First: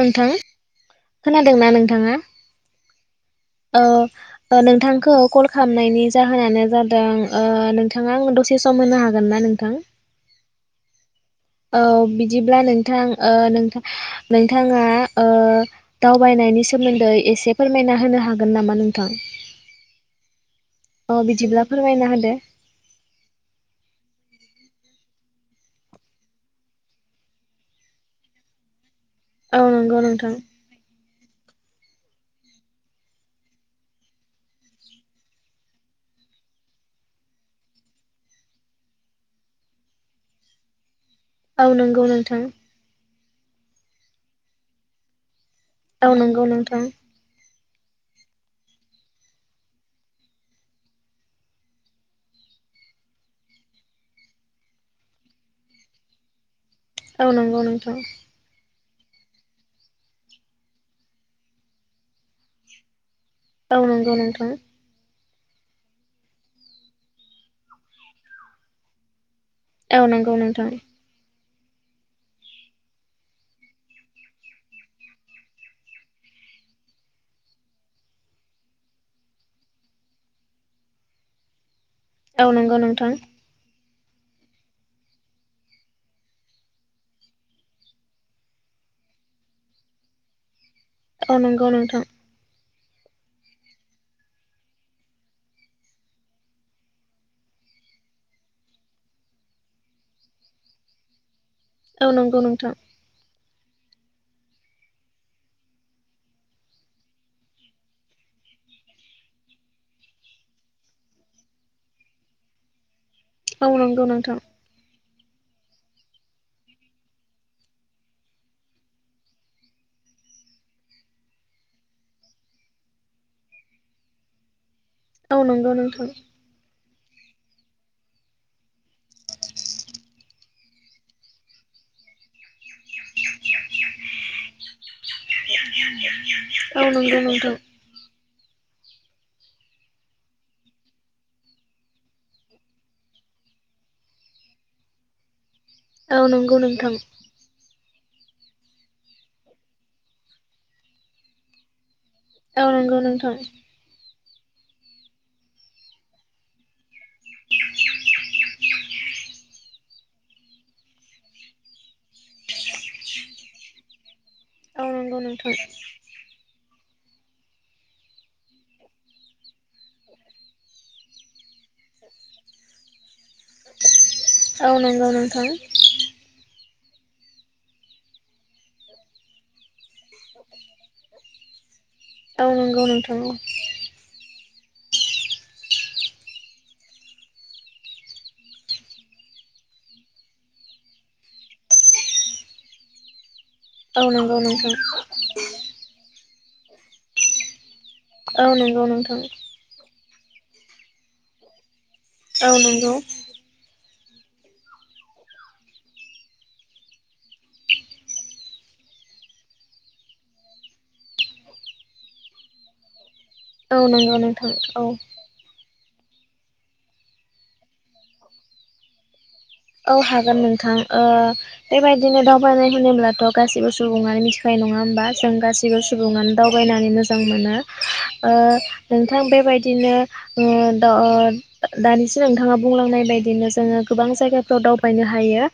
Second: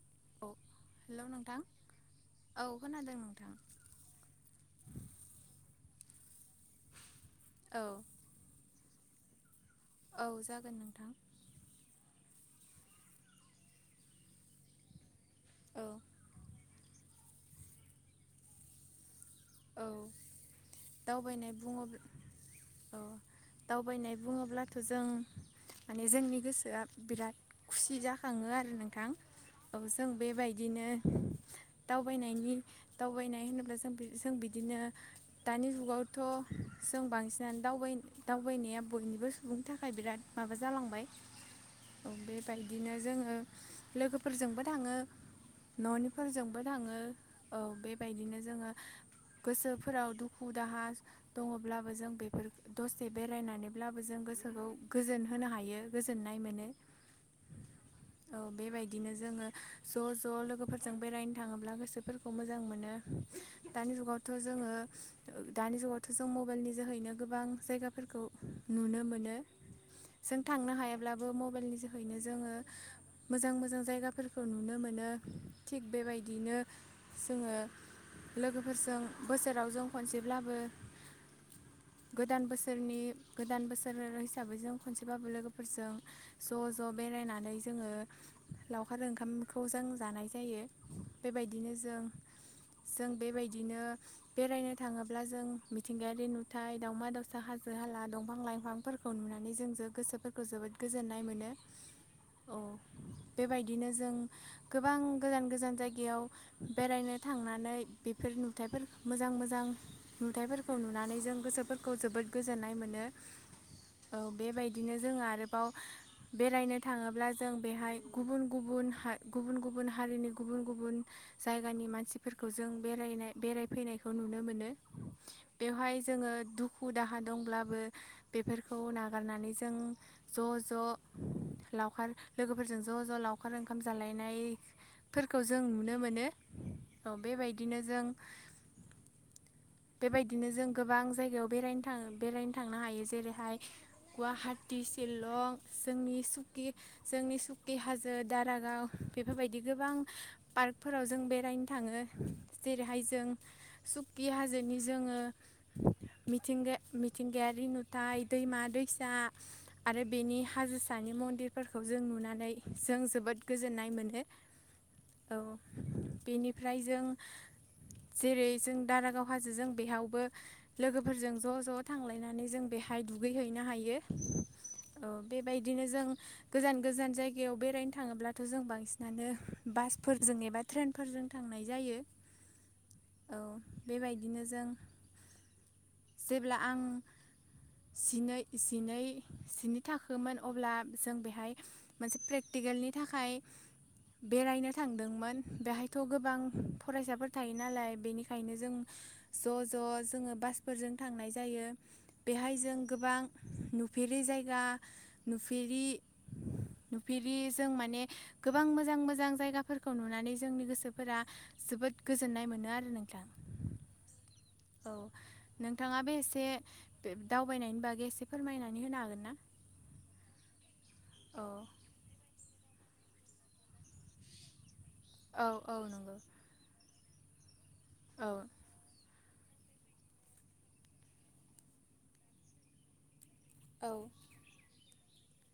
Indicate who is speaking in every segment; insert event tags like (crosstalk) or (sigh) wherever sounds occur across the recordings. Speaker 1: नोंथां।
Speaker 2: औ हेलौ नोंथां
Speaker 1: खोनादोंना नोंथाङा
Speaker 2: औ खोनादों नोंथां
Speaker 1: ओ ओ नोंथांखौ कल खा नायनि जाहोनानो जादों ओ
Speaker 2: औ
Speaker 1: नोंथाङा आं दसे सम होनो हागोन ना नोंथां।
Speaker 2: औ जागोन नोंथां।
Speaker 1: औ बिदिब्ला नोंथां‌ ओ नोंथा नोंथाङा ओ
Speaker 2: औ
Speaker 1: (unintelligible) नायनि सोमोन्दै एसे फोरमायना होनो हागोन नामा नोंथां।
Speaker 2: औ।
Speaker 1: अ
Speaker 2: दावबायनाय
Speaker 1: बिदिब्ला
Speaker 2: बुङो
Speaker 1: फोरमायना होदो
Speaker 2: औ दावबायनाय बुङोब्ला थ जों माने जोंनि गोसोआ बिराद खुसि जाखाङो आरो नोंथां। औ
Speaker 1: नंगौ
Speaker 2: जों
Speaker 1: नोंथां
Speaker 2: बेबायदिनो दावबायनायनि दावबायनाय होनोब्ला जों बे जों बिदिनो दानि जुगावथ जों बांसिनानो दावबाय दावबायनाया बयनि बो सुबुंनि थाखाय बिराद माबा जालांबाय।
Speaker 1: औ नोंगौ नोंथां।
Speaker 2: बेबायदिनो जोङो लोगोफोरजोंबो थाङो
Speaker 1: औ नंगौ
Speaker 2: ननिफोरजोंबो
Speaker 1: नोंथां
Speaker 2: थाङो। औ बेबायदिनो जोङो
Speaker 1: (inaudible)
Speaker 2: गोसोफोराव दुखु दाहा दङब्लाबो जों बेफोर दसे बेरायनानैब्लाबो जों गोसोखौ गोजोन होनो हायो गोजोननाय मोनो।
Speaker 1: औ नंगौ नोंथौ।
Speaker 2: बिदिनो जोङो ज ज‌लोगोफोरजों बेरायनो थाङोब्ला गोसोफोरखौ मोजां मोनो
Speaker 1: औ
Speaker 2: दानि
Speaker 1: नंगौ
Speaker 2: जुगावथ
Speaker 1: नोंथां
Speaker 2: जोङो दानि जुगावथ जों मबेलनि जोहैनो गोबां जायगाफोरखौ नुनो मोनो
Speaker 1: औ नंगौ
Speaker 2: जों
Speaker 1: नोंथां
Speaker 2: थांनो हायाब्लाबो मबेल मबेलनि जोहैनो जोङो मोजां मोजां जायगाफोरखौ नुनो मोनो थिग बेबायदिनो जोङो लोगोफोरजों बोसोराव जों खनसेब्लाबो गोदान
Speaker 1: औ नंगौ
Speaker 2: बोसोरनि
Speaker 1: नोंथां
Speaker 2: गोदान बोसोर (unintelligible) हिसाबै जों खनसेबाबो लोगोफोरजों ज ज बेरायनानै जोङो लावखार ओंखाम लावखार ओंखामखौ जों जानाय जायो
Speaker 1: औ नंगौ
Speaker 2: बेबायदिनो जों
Speaker 1: नोंथां
Speaker 2: जों बेबायदिनो बेरायनो थाङोब्ला जों मिथिंगायारि नुथाय दावमा दावसा हाजो हाला हाला दंफां लाइफांफोरखौ नुनानै जों जो गोसोफोरखौ जोबोद गोजोननाय मोनो
Speaker 1: औ नंगौ नोंथां
Speaker 2: बेबायदिनो जों गोबां गोजान गोजान जायगायाव बेरायनो थांनानै बेफोर नुथाइफोर मोजां मोजां नुथाइफोरखौ नुनानै जों गोसोफोरखौ जोबोद गोजोननाय मोनो
Speaker 1: नंगौ
Speaker 2: औ
Speaker 1: नोंथां
Speaker 2: बेबायदिनो जोंहा आरोबाव बेरायनो थाङोब्ला जों बेहाय गुबुन गुबुन गुबुन गुबुन हारिनि गुबुन गुबुन जायगानि मानसिफोरखौ खौ जों बेरायनाय बेराय फैनायखौ नुनो मोनो
Speaker 1: औ नंगौ
Speaker 2: बेवहाय
Speaker 1: नोंथां
Speaker 2: जोङो दुखु खु दाहा दंब्लाबो बेफोरखौ नागारनानै जों ज ज लावखार लोगोफोरजों ज ज लावखार ओंखाम जालायनाय फोरखौ जों नुनो मोनो औ
Speaker 1: नंगौ नोंथां
Speaker 2: बेबायदिनो जों बेबायदिनो जों गोबां जायगायाव बेरायनो थाङो बेरायनो थांनो हायो जेरैहाय गुवाहाटि शिलं
Speaker 1: औ नंगौ
Speaker 2: जोंनि
Speaker 1: नोंथां
Speaker 2: जोंनि सुकि हाजो जै दारागाव बेफोरबायदि गोबां पार्कफोराव जों बेरायनो थाङो
Speaker 1: औ नंगौ
Speaker 2: जेरैहाय
Speaker 1: नोंथां
Speaker 2: जों सुकि हाजोनि जोङो मिथिंगाया मिथिंगायारि नुथाय दैमा दैसा आरो बेनि हाजोसानि मन्दिरफोरखौ जों नुनानै जों जोबोद गोजोननाय मोनो
Speaker 1: नंगौ नोंथां
Speaker 2: औ बेनिफ्राय जों जेरै जों दारागाव हाजो जों बेहयावबो लोगोफोरजों ज' ज' थांलायनानै जों बेहाय दुगैहैनो हायो औ
Speaker 1: नंगौ नोंथां
Speaker 2: बेबायदिनो जों गोजान गोजान जायगायाव बेरायनो थाङोब्लाथ' जों बांसिनानो बासफोरजों एबा ट्रेनफोरजों थांनाय जायो
Speaker 1: औं नंगौ नोंथां औ
Speaker 2: बिदिनो जों जेब्ला आं जिनै जिनै जिनै थाखोमोन अब्ला जों बेहाय मोनसे प्रेकटि केलनि थाखाय
Speaker 1: औ नंगौ
Speaker 2: बेरायनो
Speaker 1: नोंथां
Speaker 2: थांदोंमोन बेहायथ' गोबां फरायसाफोर थायो नालाय बेनिखायनो
Speaker 1: औ नोंथां
Speaker 2: अ जोङो बफोरजों थांनाय जायो बेहाय
Speaker 1: औ
Speaker 2: जों
Speaker 1: नंगौ
Speaker 2: गोब नुफेरि जायगा नुफेरि नुफेरि जों माने गोबां मोजां मोजां जायगाफोरखौ नुनानै जोंनि गोसोफोरा जोबोद गोजोननाय मोनो आरो नोंथां
Speaker 1: औ नंगौ नोंथां औ
Speaker 2: नोंथाङा बे एसे दावबायनायनि बागै एसे फोरमायनानै होनो हागोन ना
Speaker 1: औ हागोन नोंथां
Speaker 2: औ
Speaker 1: बेबायदिनो दावबायनाय होनोब्लाथ' गासिबो सुबुङानो मिथिखनाय नङा होमबा जों
Speaker 2: औ औ
Speaker 1: गासिबो
Speaker 2: नंगौ
Speaker 1: सुबुङानो दावबायनानै मोजां मोनो
Speaker 2: औ
Speaker 1: नोंथां बे बेबायदिनो ओ दा निसो नोंथाङा बुंलांनाय बायदि बिदिनो जोंङो
Speaker 2: औ
Speaker 1: गोबां जायगाफ्राव दावबायनो हायो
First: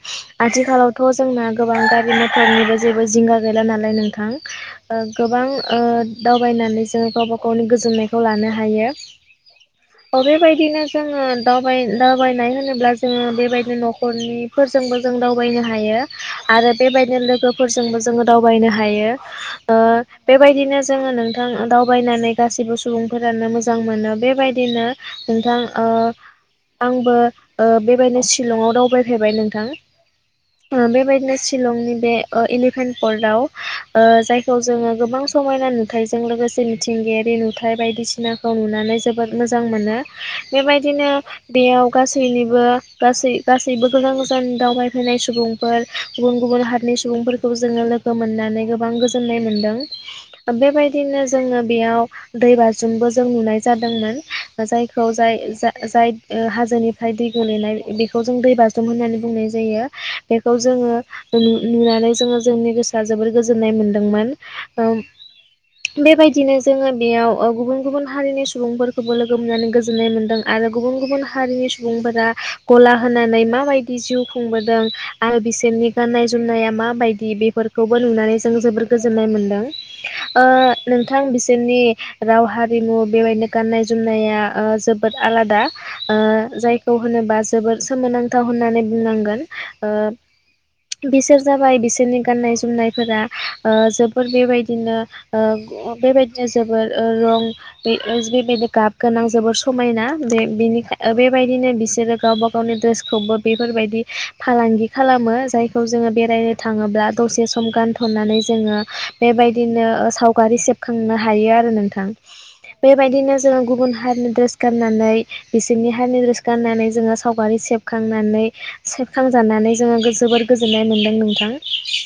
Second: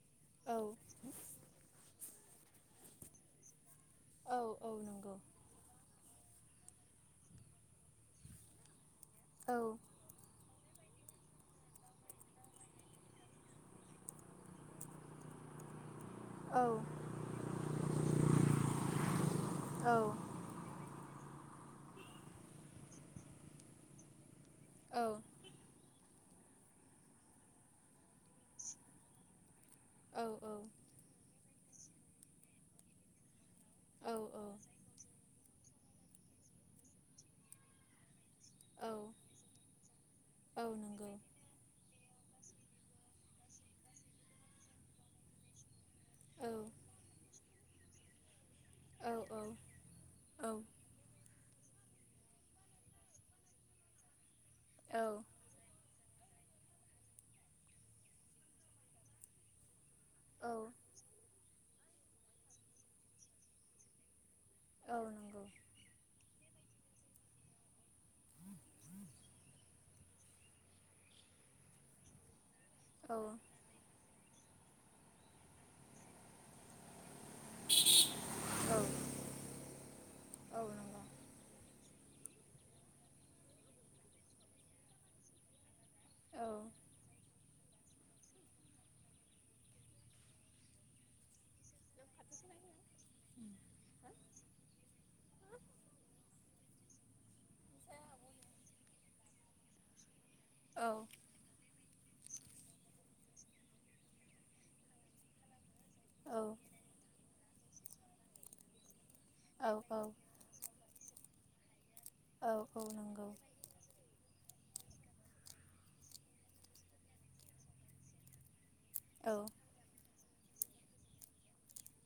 Speaker 2: औ
Speaker 1: आथिखालावथ' जोंना गोबां गारि मटरनिबो जेबो जिंगा गैला नालाय नोंथां
Speaker 2: औ औ
Speaker 1: ओ
Speaker 2: नंगौ
Speaker 1: गोबां ओ दावबायनानै जोंङो गावबा गावनि गोजोननायखौ लानो हायो
Speaker 2: औ
Speaker 1: अ बेबायदिनो जोंङो दावबाय दावबायनाय होनोब्ला जोंङो बेबायदि न'खरनिफोरजोंबो जों दावबायनो हायो
Speaker 2: औ
Speaker 1: आरो बेबायदिनो लोगोफोरजोंबो जोंङो दावबायनो हायो ओ
Speaker 2: औ
Speaker 1: बेबायदिनो जोंङो नोंथां दावबायनानै गासिबो सुबुंफोरानो मोजां मोनो बेबायदिनो नो
Speaker 2: औ
Speaker 1: नोंथां ओआबो ओ बेबायदि शिलंआव दावबाय फेरबाय नोंथां
Speaker 2: औ नंगौ
Speaker 1: ओ बेबायदिनो शिलंनि बे ओ इलिफेन्थ फर्दाव ओ
Speaker 2: औ
Speaker 1: जायखौ जोंङो गोबां समायना नुथाइजों लोगोसे मिथिंगायारि नुथायाइ बायदिसिना खौ नुनानै जोबोद मोजां मोनो
Speaker 2: औ
Speaker 1: बेबायदिनो बेयाव गासैनिबो गासै गासैबो गोजान गोजान दावबायफैनाय सुबुंफोर गुबुन गुबुन हादनि सुबुंफोरफोरखौ खौ जोंङो लोगो मोननानै गोबां गोजोननाय मोनदों बेबायदिनो जोंङो बेयाव दै बाजुमबो जों नुनाय जादोंमोन जायखौ
Speaker 2: औ
Speaker 1: जाय जा-जाय ओ हाजोनिफ्राय दै गोलैनाय बेखौ जों दै बाजरूम होननानै बुंनाय जायो। बेखौ जोंङो नु-नुनानै जोंङो जोंनि गोसोआ जोबोर गोजोननाय मोनदोंमोन। ओ
Speaker 2: औ नंगौ औ नंगौ औ नंगौ
Speaker 1: बेबायदि बिदिनो जोंङो बेयाव ओ गुबुन गुबुन हारिनि सुबुंफोरखौबो लोगो मोननानै गोजोननाय मोनदों आरो गुबुन गुबुन हारिनि सुबुंफोरा ग'ला होनानै माबायदि जिउ खुंबोदों आरो बिसोरनि गाननाय जोमनाया माबायदि बेफोरखौबो नुनानै जों जोबोर गोजोननाय मोनदों ओ नोंथां बिसोरनि राव हारिमु बेबायदिनो गाननाय जोमनाया ओ जोबोद आलादा ओ जायखौ होनोबा जोबोर सोमोनांथाव होननानै बुंनांगोन ओ बिसोर जाबाय बिसोर जोंनि गाननाय जोमनायफोरा ओ जोबोर ओ ग बेबायदिनो जोबोर ओ रं बे बेबायदि गाब गोनां जोबोर समायना बे बिनिखा ओ बेबायदिनो बिसोरो। गावबा गावनि द्रेसखौबो बेफोरबायदि फालांगि खालामो जाय खौ जोंङो बेरायनो थांङोब्ला दसे सम गानथनानै जोंङो। बेबायदिनो ओ सावगारि सेबखांनो हायोआरो नोंथा थां बेबायदिनो जों गुबुन हारिनि द्रेस गाननानै बिसोरनि हारिनि द्रेस गाननानै जोंङो सावगारि सेबखांनानै
Speaker 2: औ
Speaker 1: सेबखांजानानै जोंङो गो जोबोर गोजोननायमोनदों नोंथां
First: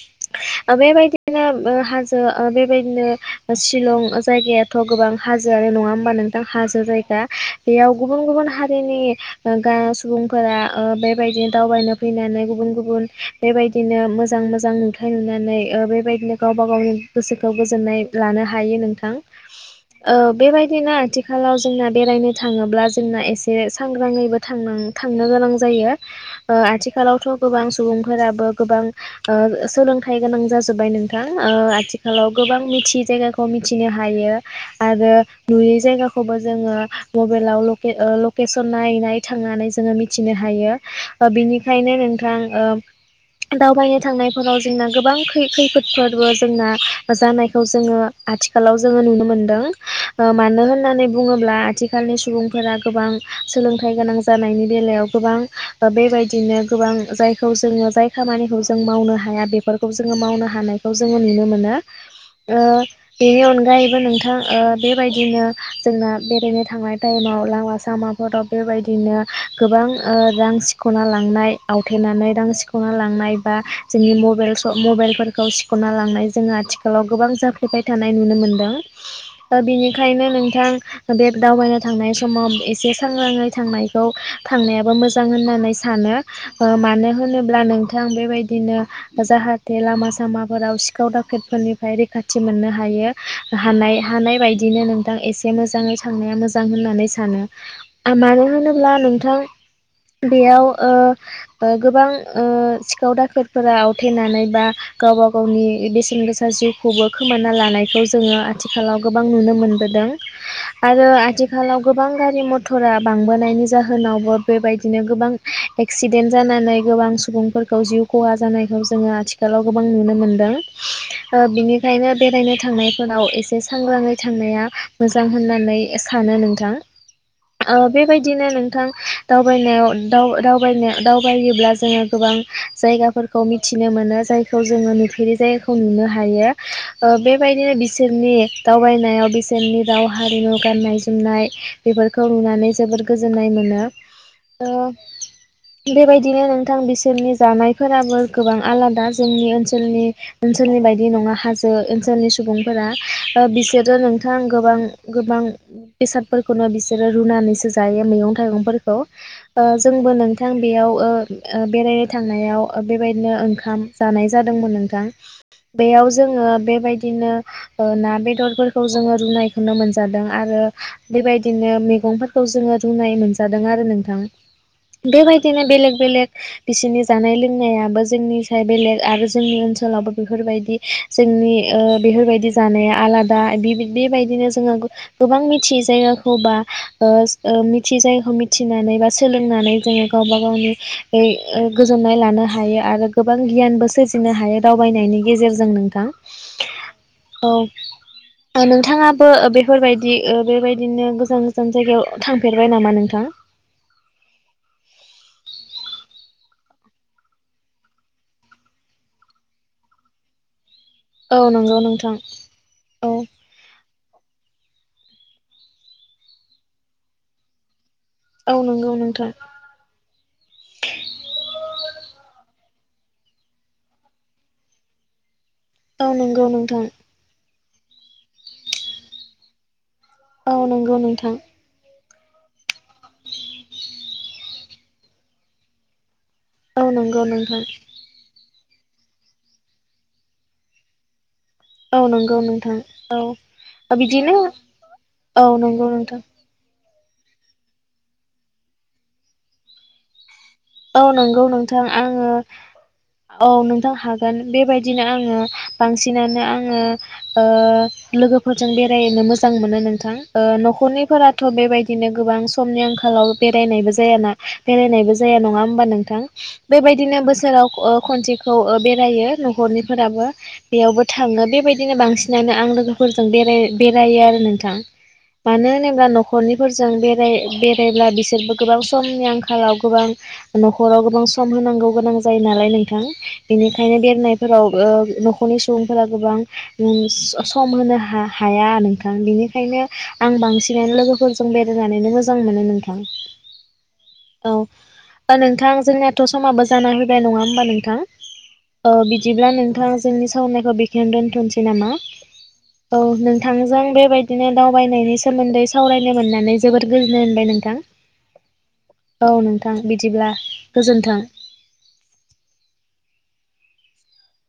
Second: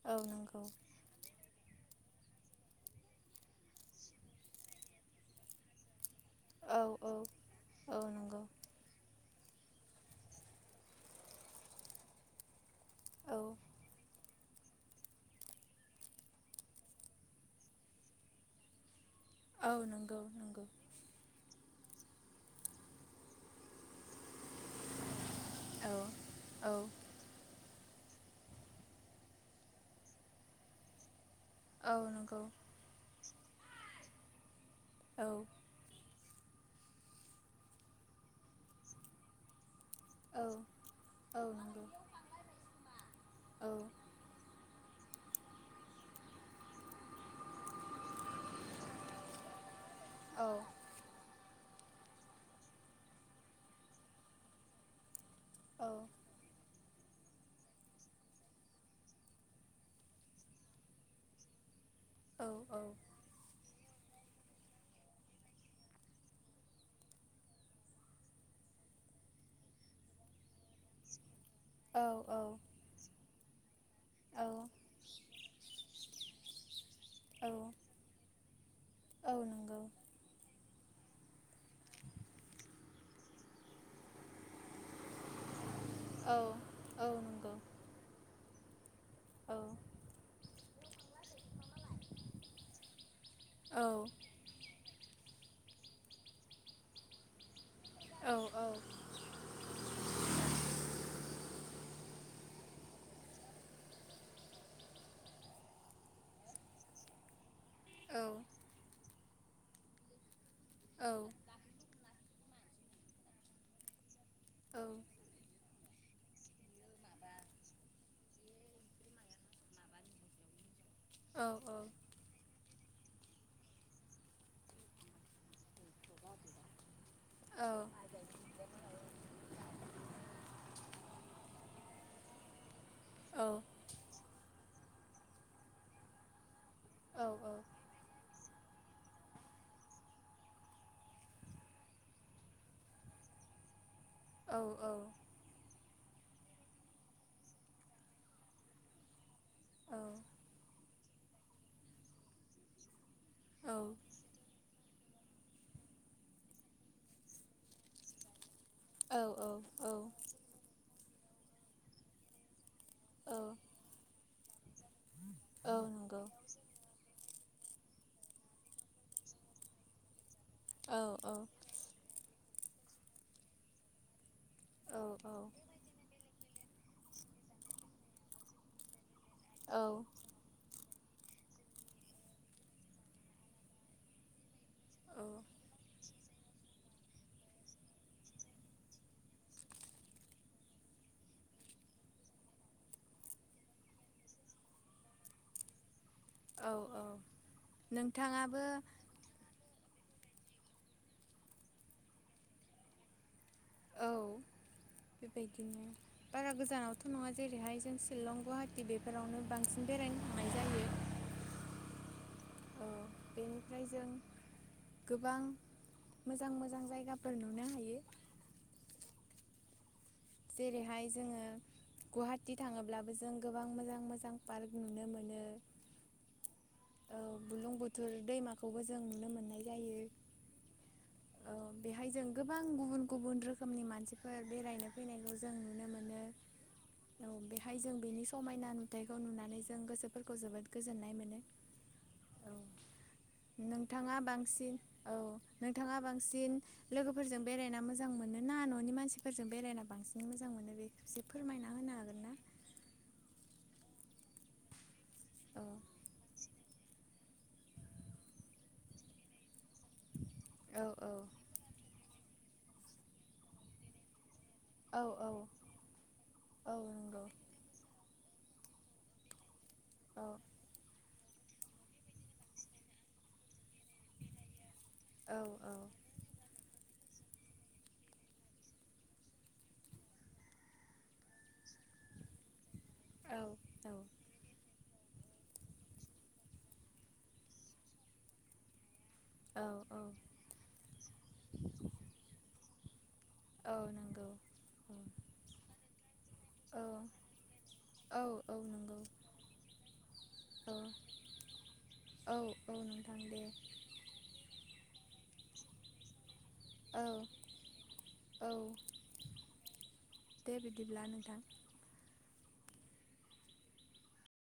Speaker 2: औ नंगौ
Speaker 1: ओ बेबायदिनो बो हाजो ओह बेबायदिनो शिलं जायगायाथ' गोबां हाजोआनो नंङाहोमबा नों थां हाजो जायगा
Speaker 2: औ
Speaker 1: बेयाव
Speaker 2: औ औ
Speaker 1: गुबुन
Speaker 2: नंगौ
Speaker 1: गुबुन हारिनि ओ गा सु सुबुंफोरा ओ बेबायदि दावबायनो फैनानै गुबुन गुबुन
Speaker 2: औ
Speaker 1: बेबायदिनो मोज मोजां मोजां नुथाय नुनानै ओ बेबायदिनो गावबा गावनि गोसोखौ गोजोननाय लानोहायो नोंथां।
Speaker 2: औ
Speaker 1: ओ
Speaker 2: नंगौ नंगौ
Speaker 1: बेबायदिनो आथिखालाव जोंना बेरायनो थांङोब्ला जोंना एसे सांग्रांङैबो थांनां थांनोगोनां जायो
Speaker 2: औ
Speaker 1: ओह
Speaker 2: औ
Speaker 1: आथिखालावथ गोबांस सुबुंफोराबो गोबां ओह सोलोंथाइ गोनां जाजोब्बाय नोंथा थां ओह
Speaker 2: औ
Speaker 1: आथिखालाव
Speaker 2: नंगौ
Speaker 1: गोबां मिथियि जायगाखौ मिथिनो हायो। आरो
Speaker 2: औ
Speaker 1: नुयै जायगाखौबो जोंङो मबाइलाव लके ओह लकेसन नायै नायै थांनानैज। जोंङो मिथिनो
Speaker 2: औ
Speaker 1: हायो ओह
Speaker 2: औ नंगौ
Speaker 1: बिनिखायनो नोंथां ओह
Speaker 2: औ
Speaker 1: दावबायनो थांनायफोरावजों जोंना गोबां खै खैफोदफोरबो जोंना जानायखौ जोंङो आथिखालाव जोंङो नुनोमोनदों। ओ
Speaker 2: औ
Speaker 1: मानो होननानै बुंङोब्ला आथिखालनि सुबुंफोरा गोबां सोलोंथाइ गोनां जानायनि बेलायाव गोबां
Speaker 2: औ
Speaker 1: ओह बेबायदिनो गोबां जायखौ जोंङो जाय खामानिखौ जों मावनो हाया बेफोरखौ जोङो मावनो हानायखौ जोंङो नुनोमोनो।
Speaker 2: औ
Speaker 1: ओ बेनि अनगायैबो नोंथ थां ओह बेबायदिनो जोंना बेरायनो थांनाय टायेमाव लामा सामाफोराव बेबायदिनो गोबां ओ रां सिख खना लांनाय
Speaker 2: औ
Speaker 1: आवथेनानै रां सिख'ना लांनाय बा जोंनि
Speaker 2: औ
Speaker 1: मबेल स मबेलफोरखौ सिख' ना लांनाय जोङो आथिखालाव गोबां जाफ्लेबाय थानाय नुनो मोनदों।
Speaker 2: औ
Speaker 1: दा
Speaker 2: नंगौ
Speaker 1: बेनिखायनो नोंथां बे दावबायनो थांनाय समाव एसे सांग्राङै थांनायखौ थांनायाबो मोजां होननानै स सानो
Speaker 2: औ
Speaker 1: ओह
Speaker 2: औ
Speaker 1: मानो
Speaker 2: नंगौ
Speaker 1: होनोब्ला नोंथां बेबायदिनो
Speaker 2: औ
Speaker 1: जाहाथे लामा सामाफोराव सिखाव दाखेद फोरनिफाय रैखाथि मोननोहायो।
Speaker 2: औ
Speaker 1: हानाय हानाय बायदिनो नोंथां एसे मोजाङै साननाया मोजां होननानै सानो। आ
Speaker 2: औ
Speaker 1: मानो होनोब्ला नोंथां बेयाव ओह ओह गोबां ओह सिखाव दाखोतफोरा आवथेनानै बा गावबा गावनि बेसेनगोसा जिउखौबो खोमानो ना लानायखौ जोङो आथिखालाव गोबां नुनो मोनबोदों आरो आथिखालाव गोबां गाज रि मथ'रा बांबोनायनि जाहोनावबो
Speaker 2: औ
Speaker 1: बेबायदिनो गोबां एक्सिदेन जानानै गोबां सुबुंफोरखौ जिउ खहा जानायखौ जोङो आथिखालाव गोबां नुनो मोनदों। ओह
Speaker 2: औ औ
Speaker 1: बिनिखायनो बेरायनो थांनाय होनाव एसे सांग्राङै थांनाया मोजां होननानै सानो नोंथां।
Speaker 2: नंगौ
Speaker 1: ओह
Speaker 2: औ
Speaker 1: बेबायदिनो नों थां दावबायनायाव दाव दावबायनाया दावबायोब्ला जोङो गोबां
Speaker 2: औ
Speaker 1: जायगाफोरखौ मिथिनो मोनो जायखौ जोङो नुफेरि जायगाखौ नुनो हायो। ओह बेबायदिनो बिसोरनि दावबायनायाव बिसोरनि राव, हारिमु, गाननाय-जोमनाय बेफोरखौ नुनानै जोबोर गोजोननाय मोन
Speaker 2: औ औ।
Speaker 1: बेबायदिनो नोंथां बिसोरनि जानायफोराबो गोबां आलादा। जोंनि ओनसोलनि ओनसोलनिबायदि नङा हाजो ओनसोलनि सुबुंफोरा। ओ बिसोरो नोंथां गोबां गोबां बेसादफोरखौनो बिसोरो रुनानैसो जायो मैगं-थाइगंफोर खो ओ जोंबो नोंथां बेयाव ओ ओ बेरायनो थांनायाव ओ बेबायदिनो ओंखाम जानाय जादोंमोन नोंथां। बेयाव जोङो बेबायदिनो ओ ना बेदरफोरखौ जोङो रुनायखौनो मोनजादों आरो बेबायदिनो मिगंफोर खौ जोङो रुनाय मोनजादों आरो नोंथां।
Speaker 2: औ
Speaker 1: बेबायदिनो बेलेक बेलेक बिसोरनि जानाय लोंनायाबो जोंनि साय बेलेग आरो जोंनि ओनसोलावबो बेफोरबायदि जोंनि ओ बेफोरबायदि जानाया आलादा बि बेबायदिनो जोङो गो
Speaker 2: औ
Speaker 1: गोबां मिथियै जायगा गाखौ बा ओस ओ मिथियै जायगा खौ मिथिनानै बा सोलोंनानै जोङो गावबा गावनि ओइ ओ गोजोननाय लानो हायो आरो गोब बां गियानबो सोरजिनो हायो दावबायनायनि गेजेरजों नोंथां। औ औ
Speaker 2: नोंथाङाबो
Speaker 1: नोंथाङाबो ओ बेफोरबायद दि ओ बेबायदिनो गोजान गोजान जायगायाव थांफेरबाय नामा नोंथां? (inaudible)
Speaker 2: बायदिनो बारा गोजानावथ' नङा जेरैहाय जों शिलं, गुहाटि बेफोरावनो बांसिन बेरायनो थांनाय
Speaker 1: औ नंगौ नोंथां।
Speaker 2: ओ
Speaker 1: औ
Speaker 2: बेनिफ्राय जों गोबां मोजां मोजां जायगाफोर नुनो हायो।
Speaker 1: औ नंगौ नोंथां।
Speaker 2: जेरैहाय जोङो गुहाटि थाङोब्लाबो जों गोबां मोजां मोजां पार्क नुनो मोनो।
Speaker 1: औ नंगौ नोंथां।
Speaker 2: बुलुं बुथुर दैमाखौबो जों नुनो मोननाय जायो।
Speaker 1: औ नंगौ नोंथां।
Speaker 2: हायजों गोबां गुबुन गुबुन रोखोमनि मानसिफोर बेरायनो फैनायखौ जों नुनो मोनो।
Speaker 1: औ नंगौ नोंथां
Speaker 2: ना नुथायखौ नुनानै जों गोसोफोरखौ जोबोद गोजोननाय मोनो
Speaker 1: औ नंगौ नोंथां औ
Speaker 2: नोंथाङा
Speaker 1: बिदिनो
Speaker 2: बांसिन औ
Speaker 1: नंगौ
Speaker 2: नोंथाङा
Speaker 1: नोंथां
Speaker 2: बांसिन लोगोफोरजों बेरायना मोजां मोनो ना न'नि मानसिफोरजों बेरायना बांसिन मोजां मोनो बे
Speaker 1: औ
Speaker 2: एसे
Speaker 1: नंगौ
Speaker 2: फोरमायना
Speaker 1: नोंथां
Speaker 2: होनो हागोन
Speaker 1: आङो
Speaker 2: ना?
Speaker 1: औ नोंथां हागोन बेबायद दिनो आङो
Speaker 2: औ
Speaker 1: बांसिनानो आङो ओ लोगोफोरजों बेरायनो मोजां मोनो नोंथां ओ
Speaker 2: औ औ
Speaker 1: न'खरनिफोराथ' बेबायदिनो गोबां समनि आंखालाव बेरायनायबो जायाना
Speaker 2: औ
Speaker 1: बेरायनायबो
Speaker 2: औ
Speaker 1: जाया नङा होमबा नोंथां
Speaker 2: औ
Speaker 1: बेबायदिनो
Speaker 2: नंगौ
Speaker 1: बोसोराव ओ खनसेखौ ओ बेरायो नख'रनि
Speaker 2: औ
Speaker 1: फोराबो बेयावबो थाङो बेबायदिनो बांसिनानो आं लोगोफोरजों बेराय बेरायो आरो नोंथां
Speaker 2: औ
Speaker 1: मानो होनोब्ला न'खरनिफोरजों बे राय बेरायब्ला बिसोरबो गोबाव समनि आंखालाव गोबां न'खराव गोबां सम होनांगौ गोनां जायो नालाय नोंथां बेनिखायनो बेरनायफोराव बो न'खरनि सुबुंफोरा गोबां ओम स सम होनो हा हाया नों थां
Speaker 2: औ
Speaker 1: बिनिखायनो
Speaker 2: औ
Speaker 1: आं बांसिनानो लोगोफोरजों बेरायनानैनो मोजां मोनो नोंथां
Speaker 2: औ नंगौ औ।
Speaker 1: ओ नोंथां जोंनाथ' समाबो जाना होबाय नङा होमबा नोंथां
Speaker 2: औ औ
Speaker 1: ओ
Speaker 2: नंगौ
Speaker 1: बिदिब्ला नोंथां जोंनि सावनायखौ बेखिनियावनो दोनथ'नोसै नामा
Speaker 2: औ
Speaker 1: औ
Speaker 2: नोंथां दे
Speaker 1: नोंथांजों बेबायदिनो दावबायनाय नि सोमोन्दै सावरायनो मोननानै जोबोद
Speaker 2: औ
Speaker 1: गोजोननाय मोनबाय नोंथां
Speaker 2: औ
Speaker 1: औ नोंथां ब्ला
Speaker 2: दे बिदिब्ला
Speaker 1: गोजोन्थों
Speaker 2: नोंथां